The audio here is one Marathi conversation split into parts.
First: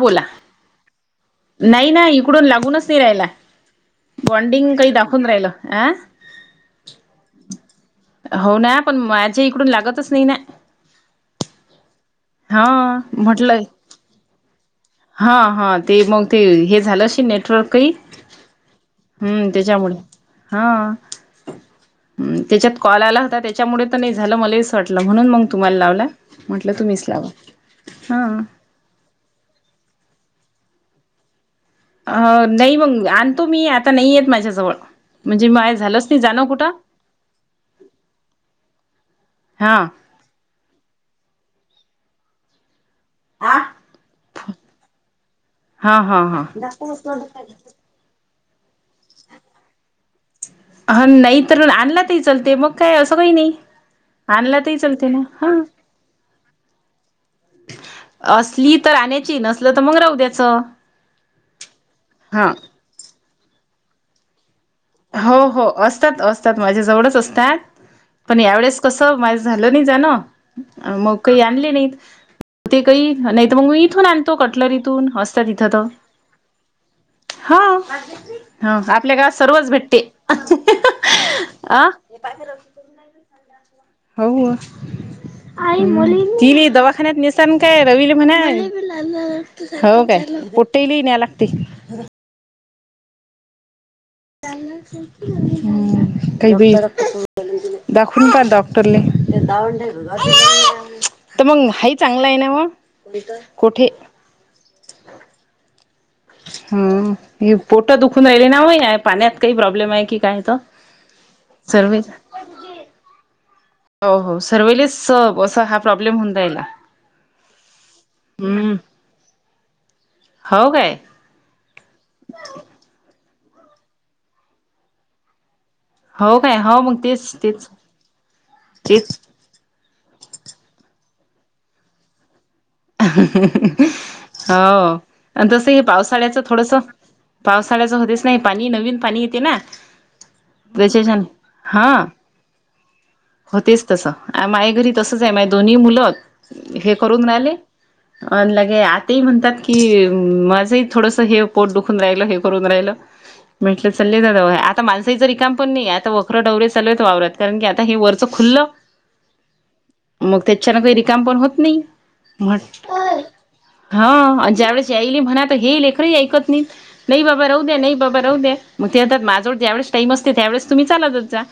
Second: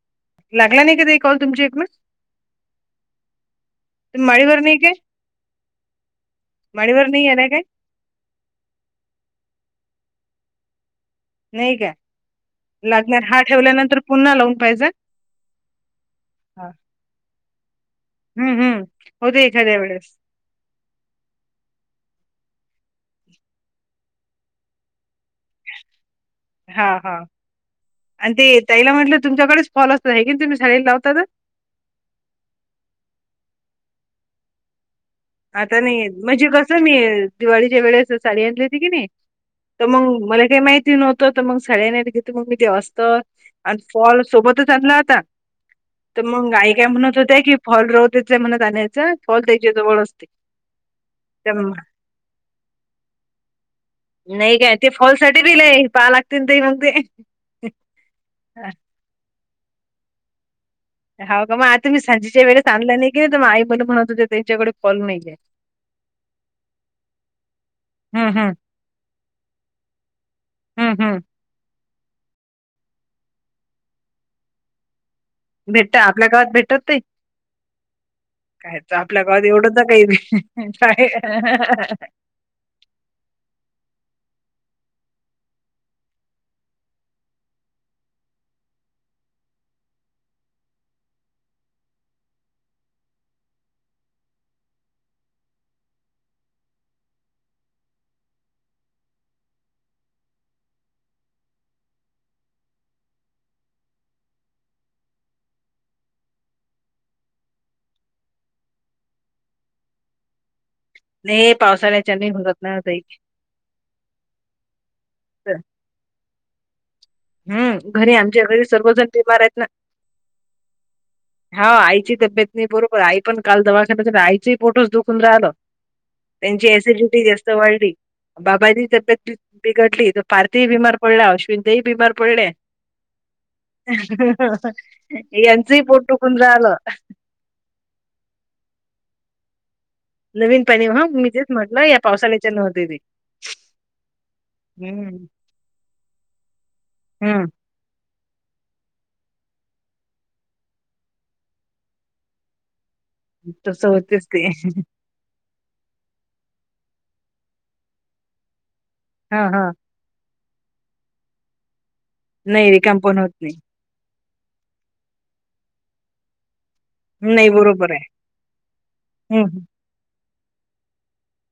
बोला, लागला नाही का ते कॉल तुमची एक मिनिट नाही नाही इकडून लागूनच नाही राहिला. तुम्ही माडीवर बॉनडिंग नाही काही काय दाखवून राहिलं. आ? माडीवर नाही आलाय काय हो ना, पण माझ्या इकडून लागतच नाही ना. नाही काय? हा लागणार हा ठेवल्यानंतर पुन्हा लावून पाहिजे. हां हां ते मग ते हा. हे झालं आशीन नेटवर्क काही हम्म, हम्म. होत हम्म एखाद्या त्याच्यामुळे वेळेस. हा. हं त्याच्यात कॉल आला होता त्याच्यामुळे तर नाही झालं. मले हेच वाटलं म्हणून मग तुम्हाला लावला. म्हटलं हा तुम्हीच हा लावा हा. आणि ते ताईला म्हटलं तुमच्याकडेच फॉल असतं हे की तुम्ही साडीला लावता ना? अ नाही मग आणतो मी आता नाहीयेत माझ्याजवळ. म्हणजे माय आता नाही झालंच येत. जाणं म्हणजे कुठं कसं मी दिवाळीच्या वेळेस साडी आणली होती की नाही? हा तर मग मला काही माहिती नव्हतं, तर मग सगळ्याने आधी घेतल मग मी तेव्हाच तर आणि फॉल सोबतच आणला होता, हा हा तर मग आई काय म्हणत होत्या की, हा फॉल रत त्यांच्या मनात आणायचं, फॉल त्याच्या जवळच हा नाही तर आणला तरी चालते, मग काय असं काही नाही. नाही आणला काय तरी ते चालते ना फॉलसाठी हा दिलेय पहाय लागतील ते मग ते. असली तर आणायची, नसलं तर मग राहू द्याचं. हाव का? मग आता मी सांजेच्या हा वेळेस आणला नाही की, तर आई मला म्हणत होते त्यांच्याकडे फॉल नाहीये. हो हो असतात असतात माझ्या जवळच असत्यात. हम्म पण हम्म यावेेळेस कसं माझ झालं नाही जाणं हम्म मग हम्म काही आणली नाहीत. ते काही नाही मग मी इथून आणतो कटलरीतून हॉस भेटत आपल्या गावात भेटत ते [unintelligible] हा हा आपल्या गावात सर्वच भेट मे बी ह हो. [unintelligible] हो काय कुठेली न्या लागते. हम्म काय बी दाखवून का डॉक्टरले? तर मग हाय चांगलं आहे ना म कुठे हम्म पोट दुखून राहिली ना म या पाण्यात काही प्रॉब्लेम आहे की काय हो तो. नाही पावसाळ्याच्या लई भगत नाही होतय. हो हो सर्वले सब असं हा प्रॉब्लेम होन जाईला. हम्म घरी आमच्या घरी सर्वजण बिमार आहेत ना. हो काय हा आईची तब्येत नाही बरोबर आई पण काल दवाखानाज ना आईचही पोठोच दुखून राहिलं. हो काय त्यांची हो मग एसिडिटी तेच जास्त तेच वाढली बाबाची तेच तब्येत बिघडली तर पारथी ही बीमार पडला अश्विन ताई बीमार पडल्या. हो आणि तसं यांचंही हे पोट पावसाळ्याच दुखून राहिलं थोडसा पावसाळ्याचं होतेच नाही पाणी नवीन पाणी येते ना. नवीन पाणी हा त्याच्याच्यान मी तेच म्हटलं हा या पावसाळ्याच्या नव्हती ती. होतेच तसं माय घरी तसंच आहे माझ दोन्ही मुलं हे करून हम् राहिले अन लगे आतेही म्हणतात की माझंही थोडस हे पोट दुखून राहिलं हे करून राहिलं तसं मिटला चल्ली होतेच का ते दावय आता मान तेचा रिकाम पण नाही आता वखरं डवरे चालवत वावरत कारण की आता हे वरचं खुल्लं हा हा. मग त्याच्याने काही रिकाम पण होत नाही. नाही म्हट रिकाम पण होत नाही हा आणि ज्या वेळेस यायली म्हणा तर हे लेखरही ऐकत नाही. नाही बाबा राहू द्या बरोबर नाही आहे बाबा राह द्या मग ते आता माझजवड हम् ज्या वेळेस टाईम असते त्यावेळेस तुम्ही चालातच जा.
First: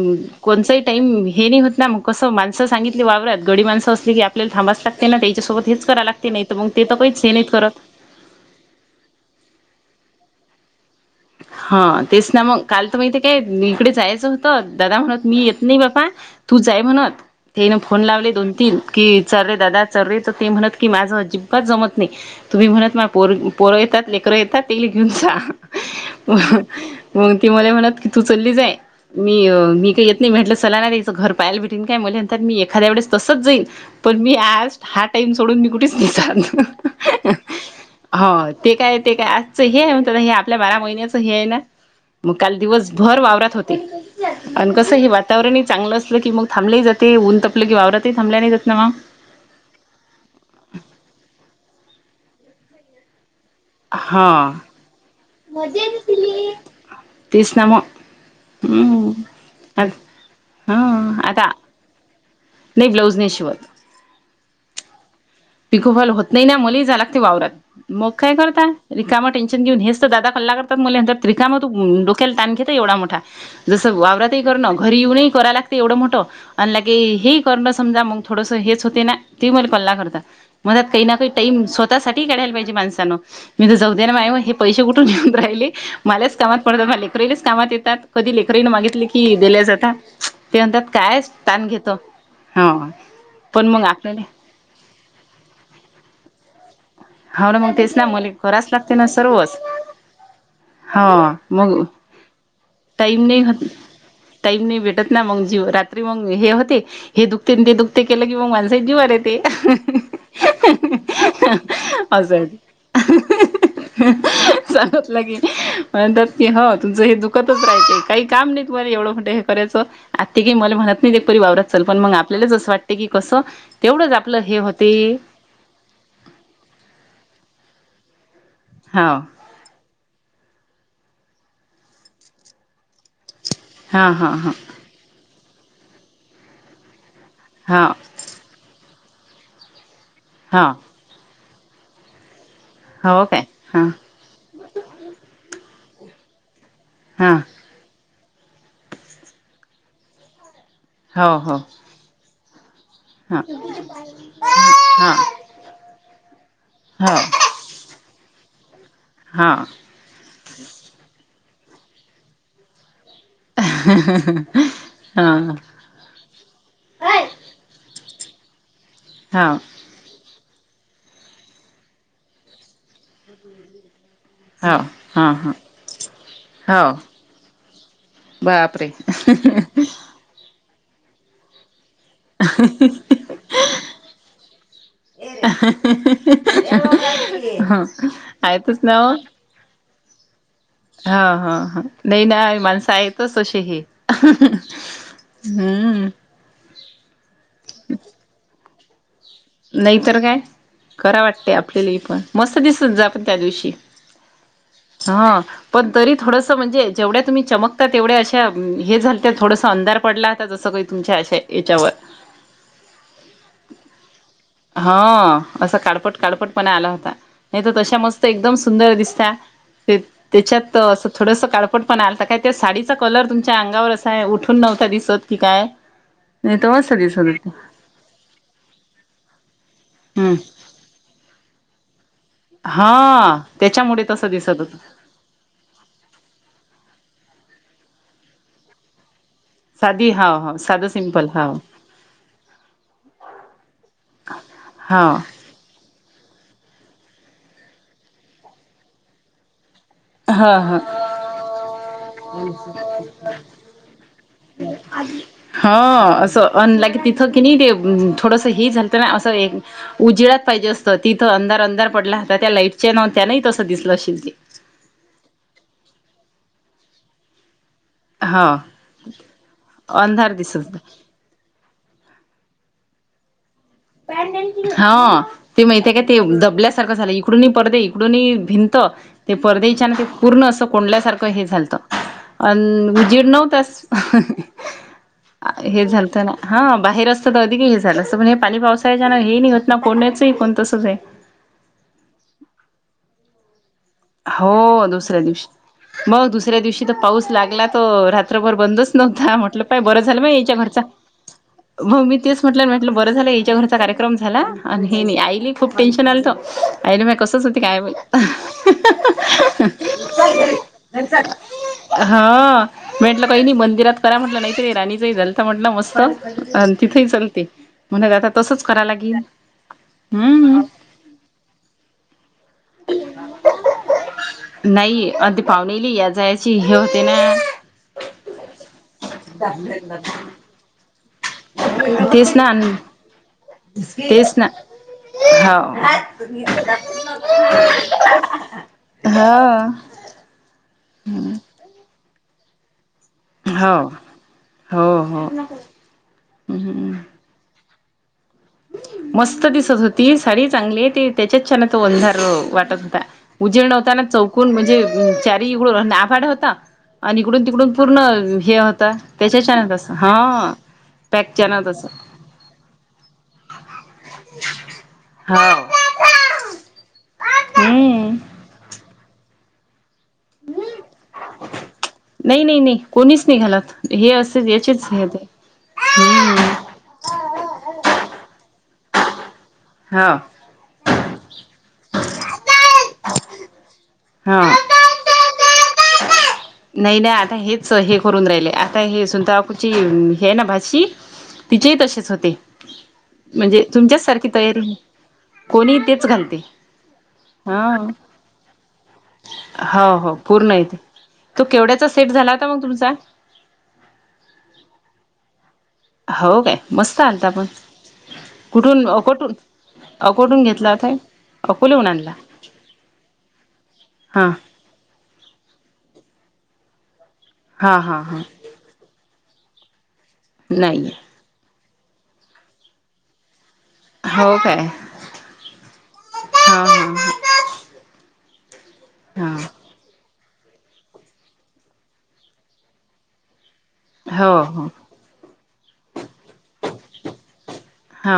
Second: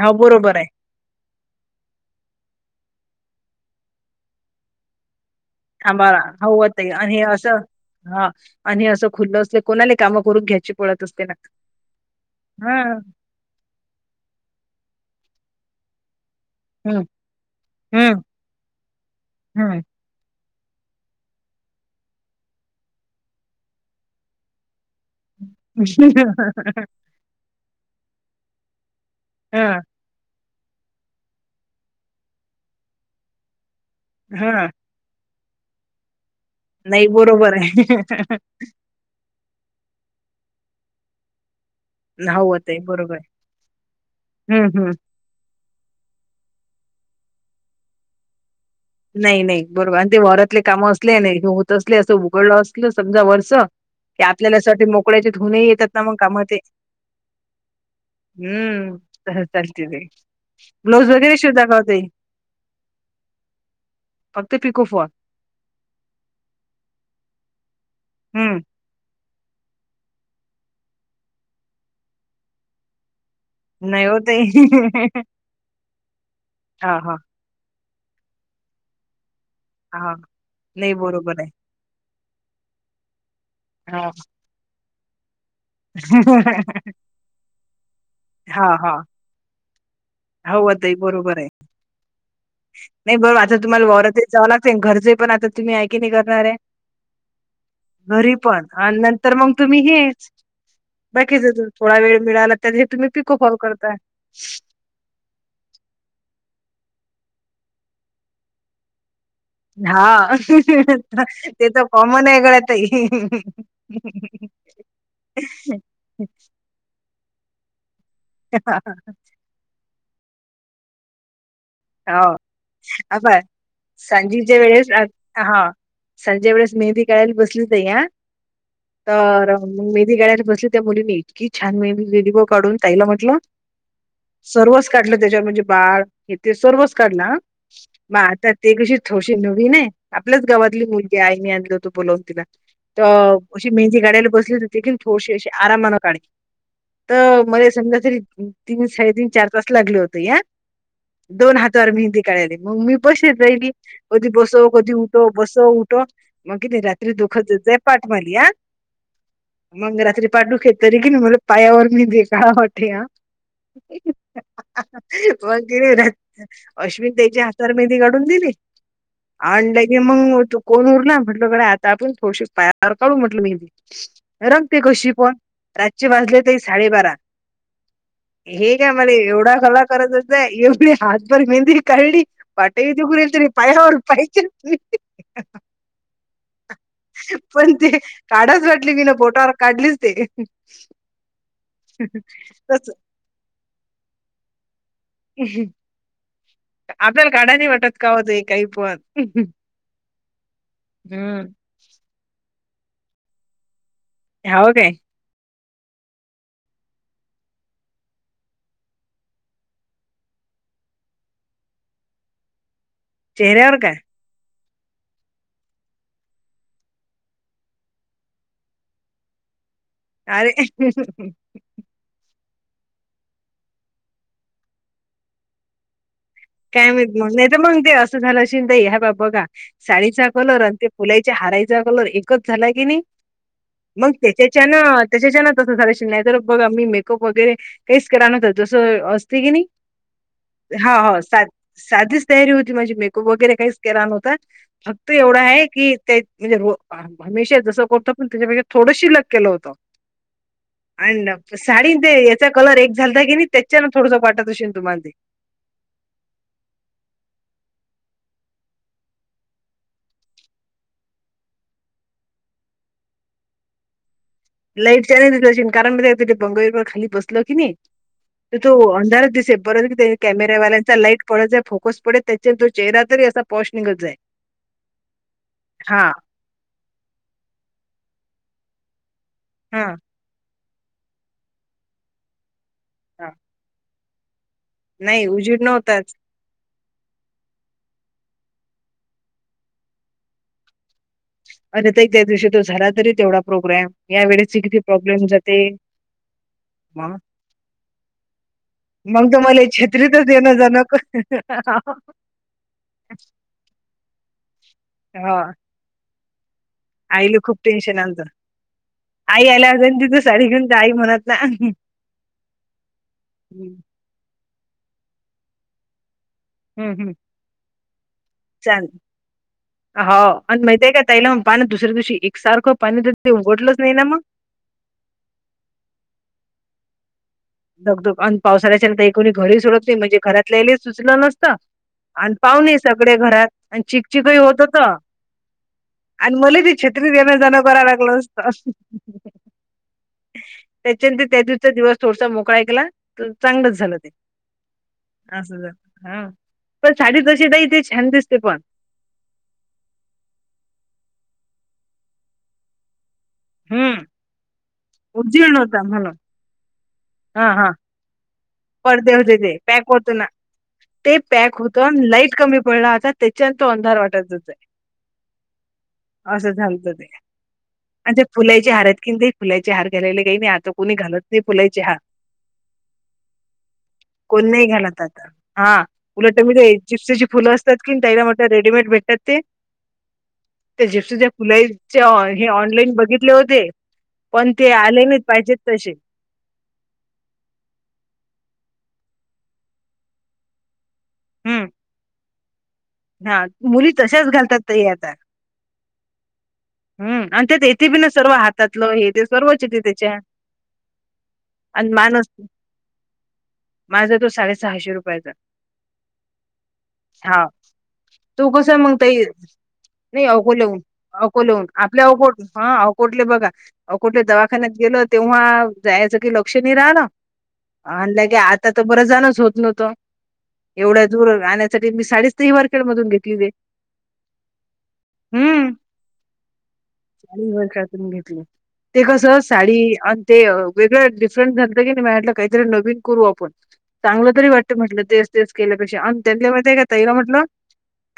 हा बरोबर आहे कोणचाही टाईम हे नाही होत ना मग कसं माणसं सांगितले वावरात गडी माणसं असली की आपल्याला थांबाच लागते ना त्याच्यासोबत हेच कराय आम्हाला लागते नाही तर मग हवत ते आहे तर आणि पहीच हे नाहीत असं करत. हा आणि असं खुल्लं असले कोणाले कामं करून घ्यायची पळत अस हा तेच ना मग काल तर माहिती ते मी इकडे जायचं होतं दादा म्हणत मी येत नाही बापा तू जाय हम्म म्हणत हेनं फोन हम्म लावले दोन तीन की चल रे हम्म दादा चल रे ते म्हणत की माझं अजिबात जमत नाही तुम्ही म्हणत ना पोर पोरं येतात लेकरं येतात तेले घेऊन जा. मग ती मला म्हणत की तू चल्ली जाय मी हा मी काही ये नाही म्हटलं चला ना रे हिचा घर पाहायला भेटेन काय म्हले नंतर मी एखाद्या वेळेस तसंच जाईन पण मी आज हा टाईम सोडून मी कुठेच नी नाही जात बरोबर आहे. हा ते काय ते काय चे हे आहे म्हणतं हे आपल्या बारा महिन्याचं हे आहे ना. मग काल होत आहे बरोबर दिवसभर आहे. वावरात होते आणि हम्म हम्म. कसं हे वा वातावरणही चांगलं असलं की मग थांबलं ही जाते ऊन तपलं की वावरातही थांबला नाही जात ना म. नाही-नाही बरोबर आणि ते वरातले काम असले नाही हे होत असले असं उघडलं असलं समजा वरसा के हा आपल्यालासाठी मोकळ्याचे धुने येतात ना मग कामं ते. तेच ना मग. हम्म चालते ताई हा ब्लाऊज वगैरे शिव आता दाखवते. नाही ब्लाऊज नाही शिवत. फक्त पिकोफॉल पिकोफॉल होत नाही ना, मलेही जावावं लागते वावरात. मग काय हम्म करताय? रिकामा टेन्शन घेऊन हेच तर दादा कल्ला करतात मल्यांतरमाल्यंत्र रिकामं तू डोक्याला ताण घेता एवढा मोठा. जसं नाही ओ वावरातही ताई करणं घरी येऊनही कराव लागते एवढं मोठं आणिलं के हा हा ह करणं समजा मग थोडंसं हेच होते ना ती मग कल्ला हा करतात मगत नाही काही ना काही बरोबर आहे. टाईम स्वतःसाठीही काढायला पाहिजे माणसानं मी त हा जऊद्या मा पैसे कुठून घेऊन राहिले मलाच कामात पडतात लेकरी कामात येतात कधी लेकरीने मागितले कि कि दिल्या जाता हौव ते बरोबर आहे हा नाही बर आता पण मग तुम्हाला वावरात आपल्याला जावं लागत घरचे पण आता तुम्ही ऐके नाही करणार आहे हो ना मग तेच ना मले घरी पण कराच लागते आणि ना नंतर मग सर्वच तुम्ही हेच हो बाकीच जर मग थोडा वेळ मिळाला त्या तुम्ही टाईम पिको नाही फाँल होत करताय. टाईम नाही भेटत ना मग जीव रात्री मग हे होते हे दुखते ते दुखते केलं की मग माणसा जीवा ते हा ते तर कॉमन आहे असं गळ्यातही सांगत लागे म्हणतात की हो तुमचं हे दुःख तच रायच काही काम नाही तुम्हाला एवढं कुठं हे करायचं आत् काही मला म्हणत नाही एकरी वावरात चल पण मग हो आपल्यालाच असं वाटते की आपण कसं तेवढंच आपलं हे सांजेच्या होत वेळेस हा संज्या वेळेस मेह बी कळायला बसली त ह हा तर मग मेहंदी काढायला बसली त्या मुलींनी इतकी छान मेहदी दिली काढून ताईला म म्हंटलं हा हा सर्वच काढलं त्याच्यावर म्हणजे बाळ हे ते सर्वच काढलं हा हा मग आता ते कशी थोशी नवीन आहे आपल्याच हा गावातली मुलग ते आईनी आणल होतो बोलावून तिला तर हा हो काय अशी हा मेहंदी काड्याला बसली देखील थोडीशी अशी आरामानं काढी हा तर मध्ये समजा तरी तीन साडेतीन चार तास लागले होते या हो हो दोन हातावर मेहंदी काढली मग मी बसेत हा राहिली कधी बसो कधी हा उठो बस च उठो मग कि नाही रात्री हो दुखय होत पाठ माझीया हां. मग रात्री पाठूख तरी की नाही मला पायावर मी दे का वाटेया हा हा. तीने नाय अश्विन त्याच्या हातावर मेदी काढून दिली अन मग तू कोन उरला म्हटल कडे आता आपण थोडीशी पायार काढू म्हटलं मी रंगते हो कशी हा पण हा रातचे वाजले ते हो साडेबारा हे का बापरे मला एवढा कला करत होता एवढी हातभरी मेहंदी काढली [unintelligible] पटतीघरल तरी पायावर पाहिच ह [unintelligible] पण ते काढाच आहेतच वाटली मी ना हो बोटावर काढलीच ते. हा हा हा नाही ना तस माणसं आहेतच तशी ही हम्म. आपल्याला काय अडानी वाटतात का औ काहीपण नाहीतर काय खरा हम्म वाटते आपल्याला हि पण मस्त दिसत जा आपण त्या दिवशी हो काय? हा पण तरी थोडंसं म्हणजे जेवढ्या तुम्ही चमकत्या तेवढ्या अशा हे झालत थोडसं अंधार पडला होता जसं काही तुमच्या अशे याच्यावर चेहऱ्यावर काय? हा असं काडपट काडपट पणा आला होता. नाही तर तशा मस्त एकदम सुंदर दिसता त्याच्यात असं अरे थोडस काढ ट पण आता काय त्या साडीचा कलर तुमच्या अंगावर अस आहे उठून नव्हता दिसत की काय? नाही तर काय मस्त माहित दिसत मग नाही होत तर मग ते अस त झाल अशिन तर ह्या ब बघा साडीचा हम्म कलर आणि ते फुलाच्या हारायचा कलर एक क झाला की नाही हा त्याच्यामुळे मग तसं दिसत त्याच्याच्यान होत त्याच्याच्यान तसं सार शि [unintelligible] नाही तर बघ आम्ही मेकअप वगैरे काहीच करा नव्हत जसं तिगिनी साधी हा हो साधं हो सिंपल [unintelligible] सा हाव साधीच तयारी होती माझी मेकअप वगैरे काहीच केला नव्हता फक्त हाव एवढा आहे की ते म्हणजे र हमेशा जसं करतो पण त्याच्यापैकी थोडंशी अलग केलं होतं हा. हा आणि साडी ते याचा कलर एक झालता की नाही त्याच्यां थोडंस वाटत असेल तुम्हाला ते. ह असं अन लागे तिथ की नाही ते थोडंसं हे झालतं ना असं उजिळ्याात पाहिजे असतं तिथं अंधार अंधार पडला त्या लाईटचे ना त्यानाही तस दिसलं अशेल ते लाईट चाल क कारण त्या ते त बंगवीर खली बसल की नाही [unintelligible] हा तर तो अंधारच दिसे पररत की अंधार दिसत कॅमेरावाल्यांचा लाईट पडें जाय फोकस पडे त्याच्या तो चेहरा तरी अस पौषणिक हा ते माहित आहे का ते दबल्यास सारखं झालं इकडूनी परदे इकडून भिंत ते हा परदेच्या ते पूर्ण असं कोंडल्यासारखं हे झालतं अन उजेड हा नव्हताच. नाही उजीड हे नव्हताच. झालत ना हा बाहेर असत तर अधिक हे झालं असं पण पाली पावसाळ्याच्या हे नाही होत ना कोण्याचही कोण तसंच आहे अर त त्या दिवशी तो झाला तरी तेवढा प्रोग्राँम या वेळेसची किती हो दुसऱ्या प्रॉब्लेम जाते दिवशी मग दुसऱ्या दिवशी तर मग पाऊस लागला त रात्रभर बंदच मग नव्हता तर मला म्हटलं पाय बरं झालं मग छत्रीतच येणं याच्या घरचा जाणं मग मी तेच म्हटलं म्हटलं बरं झालं याच्या घरचा कार्यक्रम झाला आणि हे हो आईली खूप टेन्शन आलंत आईने म आईला कसंच खूप होत काय मग टेन्शन आलतं. [unintelligible] आई आल्या होता आणि तिथून साडी घेऊन जा आई म्हणत ना हा म्हटलं नायी मंदिरात करा म्हटलं नाहीत राणीचंही झाल तर म्हटलं मस्त तिथेही हम्म चालते म्हण आता तसंच करा लागेल हो हम्म आणि माहित आहे का तला मग पाणी दुसऱ्या दिवशी एकसारखं पाणी तर ते उघडलंच नाही ना मग नाही अधी पाहुणेली याय जायची हे होते ना दगधग आणि पावसाल्याच्यानंतर एक कोणी घरीही सोडत नाही म्हणजे घरातल्याले सुचल नस आणि तेच ना पावणे सगळे घरात आणि तेच चिकचिकही ना होत होत हो आणि मला ती छत्री येण जाणं करा लागल असत हो त्याच्यानंतर त्या दिवचा दिवस थोडसा मोकळा ऐकला तर हो चांगलंच झालं ते हो हो असं ज हा पण हम्म साडी तशी नाही तेे छान दिसते पण. मस्त दिसत होती साडी चांगली ते त्याच्यात छान तो वंजार वाटत होता. उजेड हम्म होताना चौकून म्हणजे चारी उजीर्ण होता इकडून म्हणून नाभाड होता आणि इकडून तिकडून पूर्ण हे होता पडद होते त्याच्या ते छान पॅक तसं होतो ना हा. ते छान पॅक होत तसं होतो लाईट कमी पला होता त्याच्यान तो अंधार वाटयच हुतय हाव असं झालत ते आणि हम्म. त्या फुलाची हार आहेत किन ते फुलायचे हार घालाले काही नाही आता कुणी घालत नाही फुलायचे हार. नाही नाही नाही कोणीच नाही घालात. कोण नाही घालात आता हा उलट हम्म मी हुलय चिप्सेची फुलं असतात की त्याला मटलं रेडीमेड भेटतात ते.. हा. त्या जेपसूच्या फुलाचे हे ऑनलाईन बघितले होते हा. पण ते आले नाही. पाहिजेत तसे नाही नाही आता हेच हे करून राहिले आता हे सुनीता काकुची हे ना भाची हम्म तिचेही तसेच होते. हा म्हणजे मुली तुमच्याच तशाच सारखी घालतात तयारी ताई कोणी तेच घालते हम् आणि त्यात हा येथे बी ना सर्व हातातल हे ते सर्वच हो हो त्याच्या पूर्ण आहेत तो केवढ्याचा आणि सेट मानस झाला होता मग तुमचा? माझा तो साडेसहाशे रुपयाचा हाव काय मस्त आणता मग तू कस मगताय मी अकोटून अकोले घेतला होऊन होता अकोले होऊन अकोल्याहून आपल्या आणला अवकोट हा अवकोटले बघा अकोटले हां दवा खान गेल तेव्हा जायचं की लक्ष नाही राहण हां हां हां म्हलं की आज तर बरं जणच होत नव्हतं नाही एवढ्या दूर आणण्यासाठी मी साडी ती वरखेड मधून घेतली ते हो काय हो किती वर्षातून घेतले ते कस हां साडी ते वेगळं डिफरंट झालत की नाही म्हटलं काहीतरी नवीन करू आपण चांगलं हो तरी हो वाटतं म्हटलं तेस तेवस केल्यापेक्षा आणि त्यांच्यामध्ये का तईला म्हटलं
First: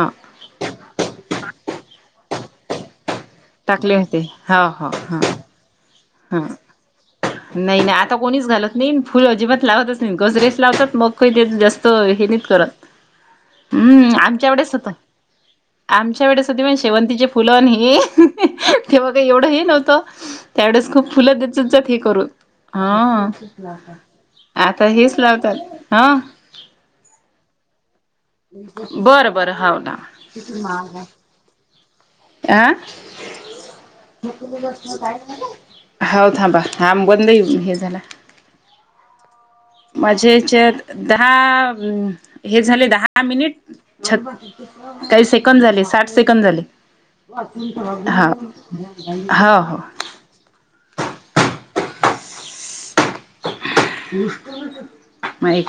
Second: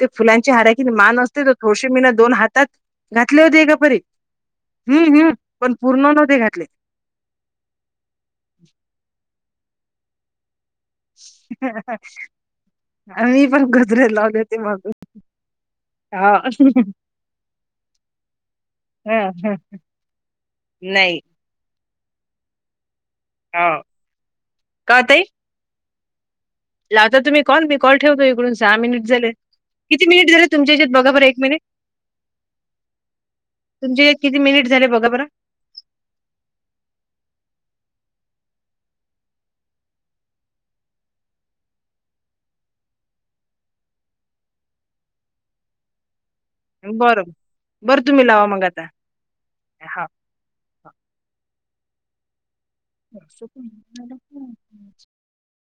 ते फुलांचे हारा कि मान असते तर थोडसे मी ना दोन हातात घातले होते का टाकले बरीे होते हो हो हां हम्म, हम् पण पूर्ण नव्हते हां घातले नाही नाही आता कोणीच घालत नाही फुल अजिबात लावतच नाही गजरेच लावतात मग काही ते जास्त हेनीत करत मी पण गजरे हम्म लावले आमच्या होते आवडेच होत मागून आमच्या हा वेळे सध पण शेवंतीचे फुलं ह तेवघ हा एवढं हा. ह नव्हतं त्या वेळेस खूप नाही फुलं देत ह करू हा हो आता का हेच ताई लावतात हा लावता तुम्ही कॉल मी कॉल ठेवतो इडून सहा मिनिट झाले बरं बरं हाव किती मिनिट झाले तुमच्या इच्यात लावा. बघार एक मिनिट आ तुमच्यात किती मिनिट झाले बघा बरं हा थांबा हब बंद येऊ हे झाला माझ्याच्यात दहा हे झाले दहा मिनिट छ काही सेकंद झाले साठ सेकंद झाले बरं बरं तुम्ही हाव, लावा मग आता हाव, हाव हा व्हाट्सअप नी माय